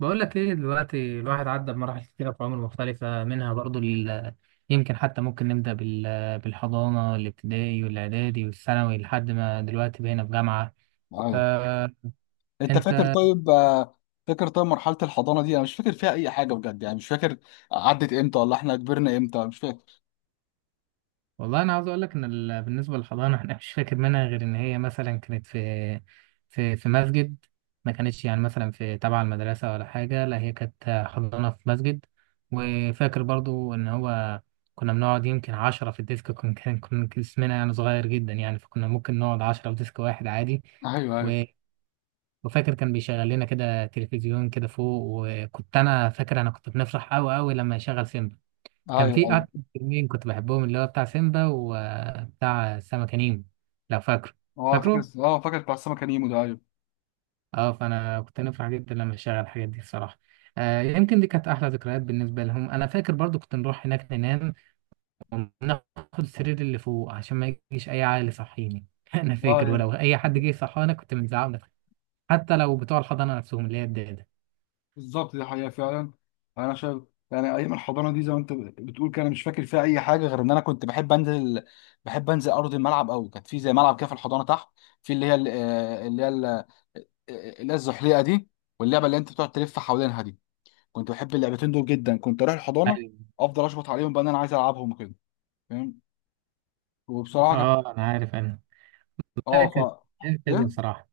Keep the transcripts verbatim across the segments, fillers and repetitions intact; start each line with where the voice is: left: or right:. right: بقول لك ايه دلوقتي؟ الواحد عدى بمراحل كتيرة في عمر مختلفة منها برضو ال- يمكن حتى ممكن نبدأ بال- بالحضانة، الابتدائي والإعدادي والثانوي لحد ما دلوقتي بقينا في جامعة.
left: ايوه.
right: فأنت
left: انت فاكر طيب آه، فاكر طيب، مرحله الحضانه دي انا مش فاكر فيها اي حاجه بجد، يعني مش فاكر عدت امتى ولا احنا كبرنا امتى، مش فاكر.
right: والله انا عاوز اقول لك ان ال- بالنسبه للحضانه احنا مش فاكر منها غير ان هي مثلا كانت في في في مسجد. ما كانتش يعني مثلا في تبع المدرسه ولا حاجه، لا هي كانت حضانه في مسجد. وفاكر برضو ان هو كنا بنقعد يمكن عشرة في الديسك، كنا كان كنا اسمنا يعني صغير جدا، يعني فكنا ممكن نقعد عشرة في ديسك واحد عادي.
left: ايوه ايوه.
right: و- وفاكر كان بيشغل لنا كده تلفزيون كده فوق، وكنت انا فاكر انا كنت بنفرح قوي قوي لما يشغل سيمبا.
left: ايوه
right: كان في
left: ايوه.
right: أكتر فيلمين كنت بحبهم اللي هو بتاع سيمبا وبتاع سمكة نيمو، لو فاكره؟
left: اه فاكر،
right: فاكره؟
left: اه فاكر بتاع السمكه نيمو ده، ايوه.
right: اه، فأنا كنت نفرح جدا لما أشغل الحاجات دي الصراحة. آه يمكن دي كانت أحلى ذكريات بالنسبة لهم. أنا فاكر برضو كنت نروح هناك ننام وناخد السرير اللي فوق عشان ما يجيش أي عائل يصحيني أنا
left: اه،
right: فاكر
left: يعني
right: ولو أي حد جه يصحانا كنت بنزعق، حتى لو بتوع الحضانة نفسهم اللي هي الدادة.
left: بالظبط، دي حقيقه فعلا. انا شايف يعني ايام الحضانه دي، زي ما انت بتقول كده، انا مش فاكر فيها اي حاجه غير ان انا كنت بحب انزل، بحب انزل ارض الملعب قوي. كانت في زي ملعب كده في الحضانه تحت، في اللي هي ال- آه، اللي هي ال- آه، آه، اللي هي الزحليقه دي، واللعبه اللي انت بتقعد تلف حوالينها دي. كنت بحب اللعبتين دول جدا، كنت اروح الحضانه
right: أيوة،
left: افضل اشبط عليهم بقى ان انا عايز العبهم وكده، فاهم. وبصراحه كانت،
right: اه أنا عارف، أنا
left: اه ف
right: فاكر. أيام
left: ايه
right: حلوة صراحة.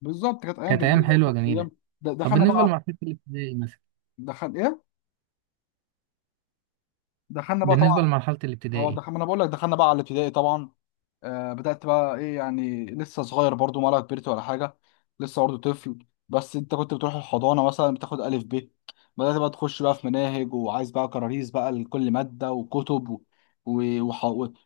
left: بالظبط كانت ايام
right: كانت أيام
left: جميله
right: حلوة
left: وكانت ايام.
right: جميلة.
left: د-
right: طب
left: دخلنا
right: بالنسبة
left: بقى
right: لمرحلة الابتدائي مثلا،
left: دخل ايه دخلنا بقى طبعا.
right: بالنسبة لمرحلة
left: اه
right: الابتدائي،
left: دخلنا، انا بقول لك، دخلنا بقى على الابتدائي طبعا. آه، بدأت بقى ايه؟ يعني لسه صغير برضو ولا كبرت ولا حاجة؟ لسه برضو طفل. بس انت كنت بتروح الحضانة مثلا بتاخد ألف ب، بدأت بقى تخش بقى في مناهج وعايز بقى كراريس بقى لكل مادة وكتب و... و... وح...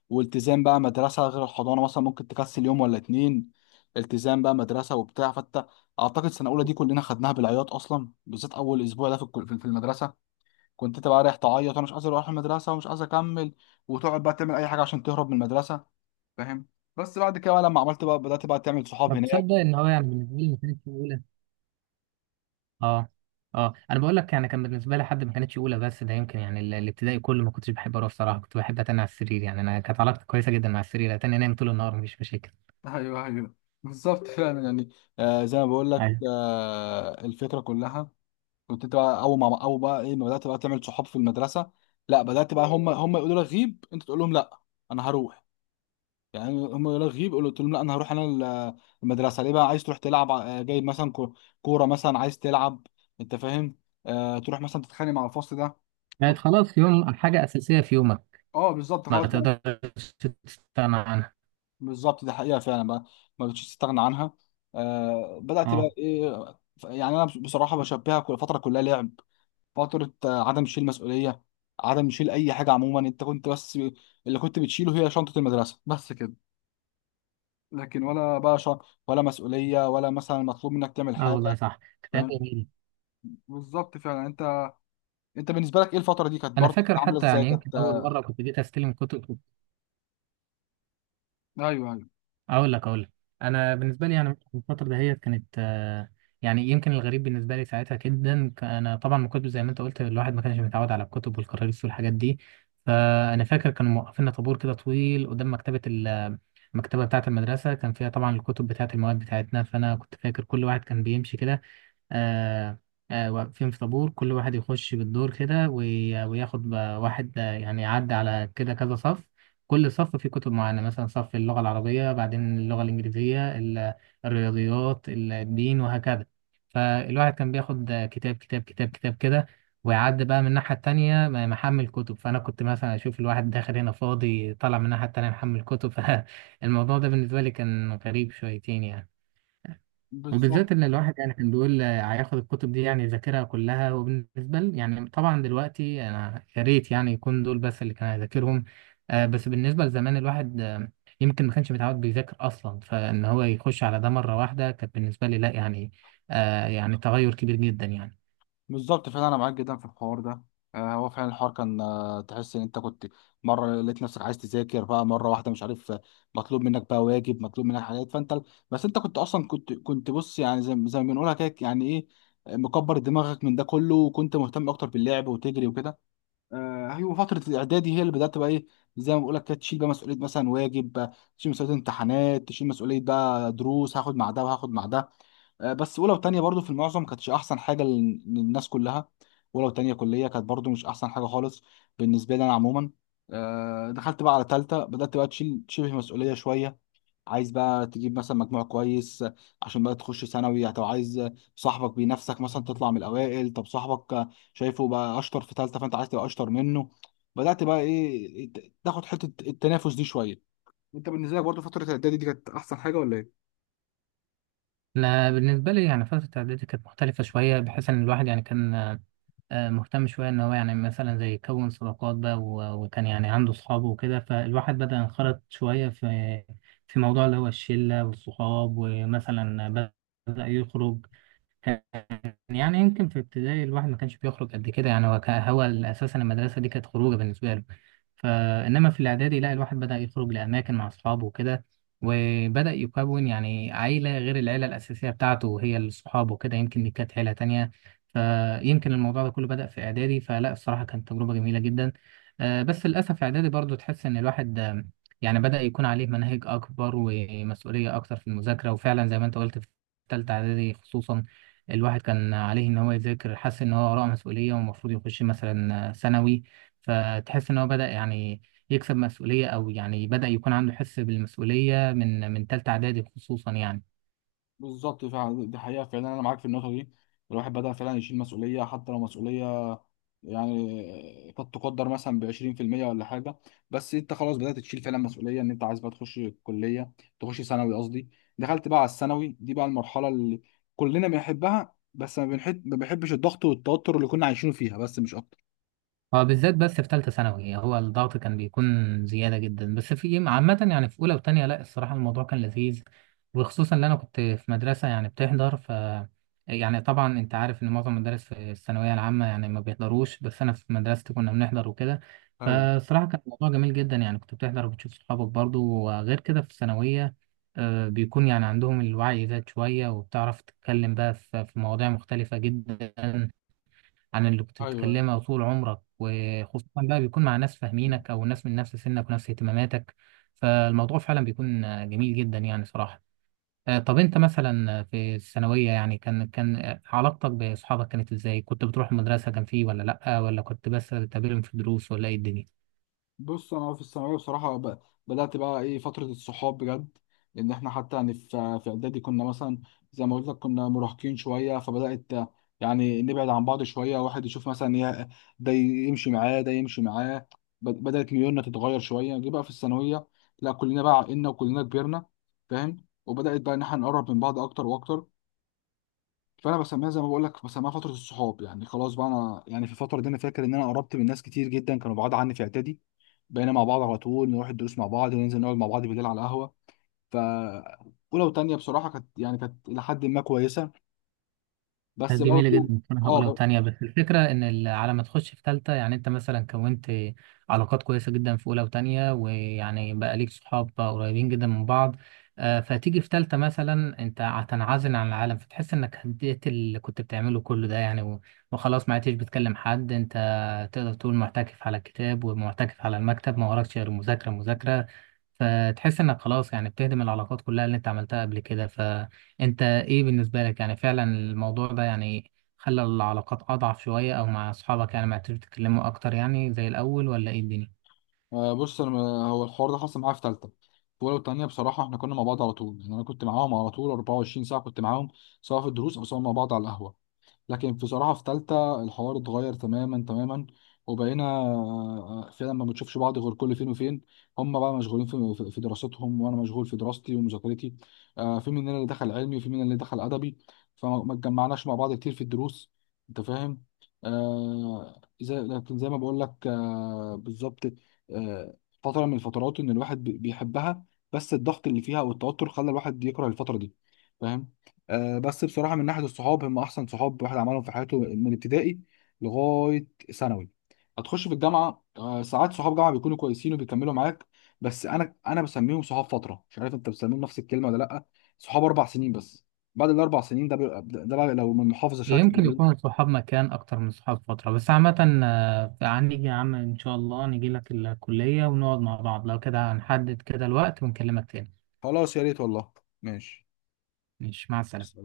left: والتزام بقى مدرسة، غير الحضانة مثلا ممكن تكسل يوم ولا اتنين. التزام بقى مدرسة وبتاع، فانت أعتقد سنة أولى دي كلنا خدناها بالعياط أصلا، بالذات أول أسبوع ده في الكل- في في المدرسة، كنت أنت بقى رايح تعيط وأنا مش عايز أروح المدرسة ومش عايز أكمل، وتقعد بقى تعمل أي حاجة عشان تهرب من المدرسة، فاهم. بس بعد كده بقى، لما عملت بقى بدأت بقى تعمل
right: ما
left: صحاب هناك.
right: بتصدق ان هو يعني بالنسبة لي ما كانتش اولى. اه، اه انا بقول لك يعني كان بالنسبة لي حد ما كانتش اولى، بس ده يمكن يعني ال- الابتدائي كله ما كنتش بحب اروح الصراحة. كنت بحب اتنى على السرير، يعني انا كانت علاقتي كويسة جدا مع السرير، اتنى انام طول النهار مفيش مشاكل.
left: ايوه ايوه. بالظبط فعلا يعني، آه زي ما بقول لك،
right: ايوه،
left: آه الفكرة كلها. كنت انت بقى اول ما، اول بقى ايه، ما بدأت بقى تعمل صحاب في المدرسة، لا بدأت بقى هم هم يقولوا لك غيب، انت تقول لهم لا، انا هروح. يعني هم يقولوا لك غيب، قلت لهم لا انا هروح انا ال- المدرسة، ليه بقى عايز تروح تلعب؟ آه، جايب مثلا كو- كورة مثلا عايز تلعب، انت فاهم. آه تروح مثلا تتخانق مع الفصل ده. طب-
right: بقت خلاص يوم حاجة اساسية في يومك،
left: اه بالظبط،
right: ما
left: خلاص.
right: تقدرش تستغنى عنها.
left: بالظبط دي حقيقة فعلا بقى، ما بقتش تستغنى عنها. آه بدأت بقى
right: اه،
left: ايه؟ ف- يعني انا بصراحة بشبهها كل فترة كلها لعب، فترة آه، عدم شيل مسؤولية، عدم شيل اي حاجة عموما. انت كنت بس، اللي كنت بتشيله هي شنطة المدرسة بس كده، لكن ولا بقى ش... ولا مسؤولية ولا مثلا مطلوب منك تعمل
right: اه والله
left: حاجة،
right: صح، كتاب
left: فاهم.
right: جميل.
left: بالظبط فعلا، انت، انت بالنسبة لك ايه؟ الفترة دي كانت
right: انا
left: برضه
right: فاكر
left: عاملة
right: حتى
left: ازاي؟
right: يعني يمكن
left: كانت
right: اول
left: آه،
right: مرة كنت جيت استلم كتب.
left: ايوه. ايوه
right: اقول لك اقول لك انا بالنسبه لي يعني الفتره دهيت كانت، آه، يعني يمكن الغريب بالنسبه لي ساعتها جدا، ك- انا طبعا من كتب زي ما انت قلت الواحد ما كانش متعود على الكتب والكراريس والحاجات دي. فانا فاكر كانوا موقفين طابور كده طويل قدام مكتبه ال- المكتبه بتاعه المدرسه، كان فيها طبعا الكتب بتاعه المواد بتاعتنا. فانا كنت فاكر كل واحد كان بيمشي كده، آه، آه، واقفين في طابور، كل واحد يخش بالدور كده وي- وياخد ب- واحد، آه، يعني يعدي على كده كذا صف. كل صف فيه كتب معينة، مثلا صف اللغة العربية، بعدين اللغة الإنجليزية، ال- الرياضيات، ال- الدين، وهكذا. فالواحد كان بياخد آه، كتاب كتاب كتاب كتاب كده، ويعدي بقى من الناحية التانية م- محمل كتب. فأنا كنت مثلا أشوف الواحد داخل هنا فاضي طالع من الناحية التانية محمل كتب فالموضوع ده بالنسبة لي كان غريب شويتين يعني.
left: بالظبط.
right: وبالذات ان الواحد يعني كان بيقول آه، هياخد الكتب دي يعني يذاكرها كلها، وبالنسبه لي يعني طبعا دلوقتي انا يا ريت يعني يكون دول بس اللي كان هيذاكرهم. آه، بس بالنسبه لزمان الواحد، آه، يمكن ما كانش متعود بيذاكر اصلا، فان هو يخش على ده مره واحده كانت بالنسبه لي لا يعني، آه، يعني تغير كبير جدا يعني.
left: بالظبط فعلا انا معاك جدا في الحوار ده. آه، هو فعلا الحوار كان، آه، تحس ان انت كنت مره لقيت نفسك عايز تذاكر بقى مره واحده، مش عارف آه، مطلوب منك بقى واجب، مطلوب منك حاجات، فانت بس انت كنت اصلا كنت كنت بص، يعني زي زي ما بنقولها كده، يعني ايه، آه، مكبر دماغك من ده كله وكنت مهتم اكتر باللعب وتجري وكده. آه، ايوه، فتره الاعدادي هي اللي بدات بقى ايه، زي ما بقول لك كده تشيل بقى مسؤوليه مثلا، واجب، آه، تشيل مسؤوليه امتحانات، تشيل مسؤوليه بقى دروس هاخد مع ده وهاخد مع ده. آه، بس اولى وتانية برضو في المعظم كانتش احسن حاجه لل- للناس كلها. اولى وتانية كليه كانت برضو مش احسن حاجه خالص بالنسبه لي انا عموما. آه، دخلت بقى على تالتة، بدات بقى تشيل شبه مسؤوليه شويه، عايز بقى تجيب مثلا مجموع كويس آه، عشان بقى تخش ثانوي. طب عايز آه، صاحبك بينافسك مثلا، تطلع من الاوائل، طب صاحبك آه، شايفه بقى اشطر في تالتة فانت عايز تبقى اشطر منه. بدات بقى ايه، إيه، ت- تاخد حته التنافس دي شويه. انت بالنسبه لك برضو فتره الاعدادي دي كانت احسن حاجه ولا ايه؟
right: انا بالنسبه لي يعني فتره اعدادي كانت مختلفه شويه، بحيث ان الواحد يعني كان آه، مهتم شوية إن هو يعني مثلا زي يكون صداقات بقى، و- وكان يعني عنده صحابه وكده. فالواحد بدأ ينخرط شوية في في موضوع اللي هو الشلة والصحاب، ومثلا بدأ يخرج. كان يعني يمكن في ابتدائي الواحد ما كانش بيخرج قد كده، يعني هو كا- هو اساسا المدرسه دي كانت خروجه بالنسبه له. فانما في الاعدادي لا، الواحد بدا يخرج لاماكن مع اصحابه وكده، وبدا يكون يعني عيله غير العيله الاساسيه بتاعته، وهي الصحاب وكده، يمكن دي كانت عيله تانية. فيمكن الموضوع ده كله بدا في اعدادي، فلا الصراحه كانت تجربه جميله جدا. آه، بس للاسف اعدادي برضو تحس ان الواحد، آه، يعني بدا يكون عليه مناهج اكبر ومسؤوليه اكتر في المذاكره، وفعلا زي ما انت قلت في تالتة اعدادي خصوصا، الواحد كان عليه ان هو يذاكر، حس ان هو وراه مسؤوليه ومفروض يخش مثلا ثانوي. فتحس ان هو بدا يعني يكسب مسؤوليه، او يعني بدا يكون عنده حس بالمسؤوليه من من ثالثه اعدادي خصوصا يعني.
left: بالظبط فعلا، دي حقيقة فعلا، أنا معاك في النقطة دي. الواحد بدأ فعلا يشيل مسؤولية، حتى لو مسؤولية يعني قد تقدر مثلا ب عشرين بالمية ولا حاجة، بس أنت خلاص بدأت تشيل فعلا مسؤولية إن أنت عايز بقى تخش الكلية، تخش ثانوي قصدي. دخلت بقى على الثانوي، دي بقى المرحلة اللي كلنا بنحبها، بس ما بنحب ما بنحبش الضغط والتوتر اللي كنا عايشينه فيها، بس مش أكتر.
right: هو بالذات بس في ثالثة ثانوي يعني هو الضغط كان بيكون زيادة جدا، بس في عامة يعني في أولى وتانية لا الصراحة الموضوع كان لذيذ. وخصوصا إن أنا كنت في مدرسة يعني بتحضر، ف يعني طبعا أنت عارف إن معظم المدارس في الثانوية العامة يعني ما بيحضروش، بس أنا في مدرستي كنا بنحضر وكده.
left: ايوه
right: فالصراحة كان الموضوع جميل جدا يعني، كنت بتحضر وبتشوف صحابك برضو، وغير كده في الثانوية آه، بيكون يعني عندهم الوعي زاد شوية، وبتعرف تتكلم بقى في في مواضيع مختلفة جدا عن اللي كنت
left: ايوه.
right: بتتكلمها طول عمرك، وخصوصا بقى بيكون مع ناس فاهمينك او ناس من نفس سنك ونفس اهتماماتك. فالموضوع فعلا بيكون آه، جميل جدا يعني صراحة. آه، طب انت مثلا في الثانوية يعني كان كان آه، علاقتك بأصحابك كانت ازاي؟ كنت بتروح المدرسة كان فيه ولا لأ؟ ولا كنت بس بتقابلهم في الدروس؟ ولا ايه الدنيا؟
left: بص انا في الثانويه بصراحه ب- بدات بقى ايه فتره الصحاب بجد، لان احنا حتى يعني في في اعدادي كنا مثلا، زي ما قلت لك، كنا مراهقين شويه، فبدات يعني نبعد عن بعض شويه، واحد يشوف مثلا يه- ده يمشي معاه ده يمشي معاه، ب- بدات ميولنا تتغير شويه. جه بقى في الثانويه، لا كلنا بقى عقلنا وكلنا كبرنا، فاهم، وبدات بقى ان احنا نقرب من بعض اكتر واكتر. فانا بسميها، زي ما بقول لك، بسميها فتره الصحاب. يعني خلاص بقى انا، يعني في الفتره دي انا فاكر ان انا قربت من ناس كتير جدا كانوا بعاد عني في اعدادي. بقينا مع بعض على طول، نروح الدروس مع بعض، وننزل نقعد مع بعض بالليل على القهوه. ف اولى وتانيه بصراحه كانت، يعني كانت الى حد ما كويسه، بس
right: كانت جميلة
left: برضه.
right: جدا بصراحة
left: اه
right: أولى
left: بر-
right: وتانية، بس الفكرة إن ال- على ما تخش في تالتة، يعني أنت مثلا كونت علاقات كويسة جدا في أولى وتانية، ويعني بقى ليك صحاب قريبين جدا من بعض. آه، فتيجي في تالتة مثلا أنت هتنعزل عن العالم، فتحس إنك هديت اللي كنت بتعمله كله ده يعني، و- وخلاص ما عدتش بتكلم حد. أنت تقدر تقول معتكف على الكتاب ومعتكف على المكتب، ما وراكش غير مذاكرة مذاكرة. فتحس إنك خلاص يعني بتهدم العلاقات كلها اللي أنت عملتها قبل كده. انت ايه بالنسبة لك؟ يعني فعلا الموضوع ده يعني خلى العلاقات اضعف شوية، او مع اصحابك يعني ما عرفتوا تتكلموا اكتر يعني زي الاول، ولا ايه الدنيا؟
left: آه، بص انا، هو الحوار ده حصل معايا في ثالثه. في اولى وتانيه بصراحه احنا كنا مع بعض على طول، يعني انا كنت معاهم على طول اربع وعشرين ساعه، كنت معاهم سواء في الدروس او سواء مع بعض على القهوه. لكن بصراحة في تالتة الحوار اتغير تماما تماما، وبقينا آه، فعلا ما بنشوفش بعض غير كل فين وفين. هم بقى مشغولين في في- في دراستهم، وانا مشغول في دراستي ومذاكرتي، آه، في مننا اللي دخل علمي وفي مننا اللي دخل ادبي، فما اتجمعناش مع بعض كتير في الدروس، انت فاهم. آه، زي لكن زي ما بقول لك، آه، بالظبط آه، فترة من الفترات ان الواحد بي- بيحبها، بس الضغط اللي فيها والتوتر خلى الواحد يكره الفترة دي، فاهم. آه، بس بصراحه من ناحيه الصحاب، هم احسن صحاب الواحد عملهم في حياته من ابتدائي لغايه ثانوي. هتخش في الجامعه، آه، ساعات صحاب جامعه بيكونوا كويسين وبيكملوا معاك، بس انا انا بسميهم صحاب فتره، مش عارف انت بتسميهم نفس الكلمه ولا لا. صحاب اربع سنين بس، بعد الاربع سنين ده بيبقى- ده بقى لو من محافظه شكل
right: يمكن يكون
left: بيروح.
right: الصحاب مكان اكتر من الصحاب فترة، بس عامة آه، هنيجي يا عم ان شاء الله، نجي لك الكلية ونقعد مع بعض، لو كده هنحدد كده الوقت ونكلمك تاني.
left: خلاص يا ريت والله، ماشي.
right: مش مع السلامة.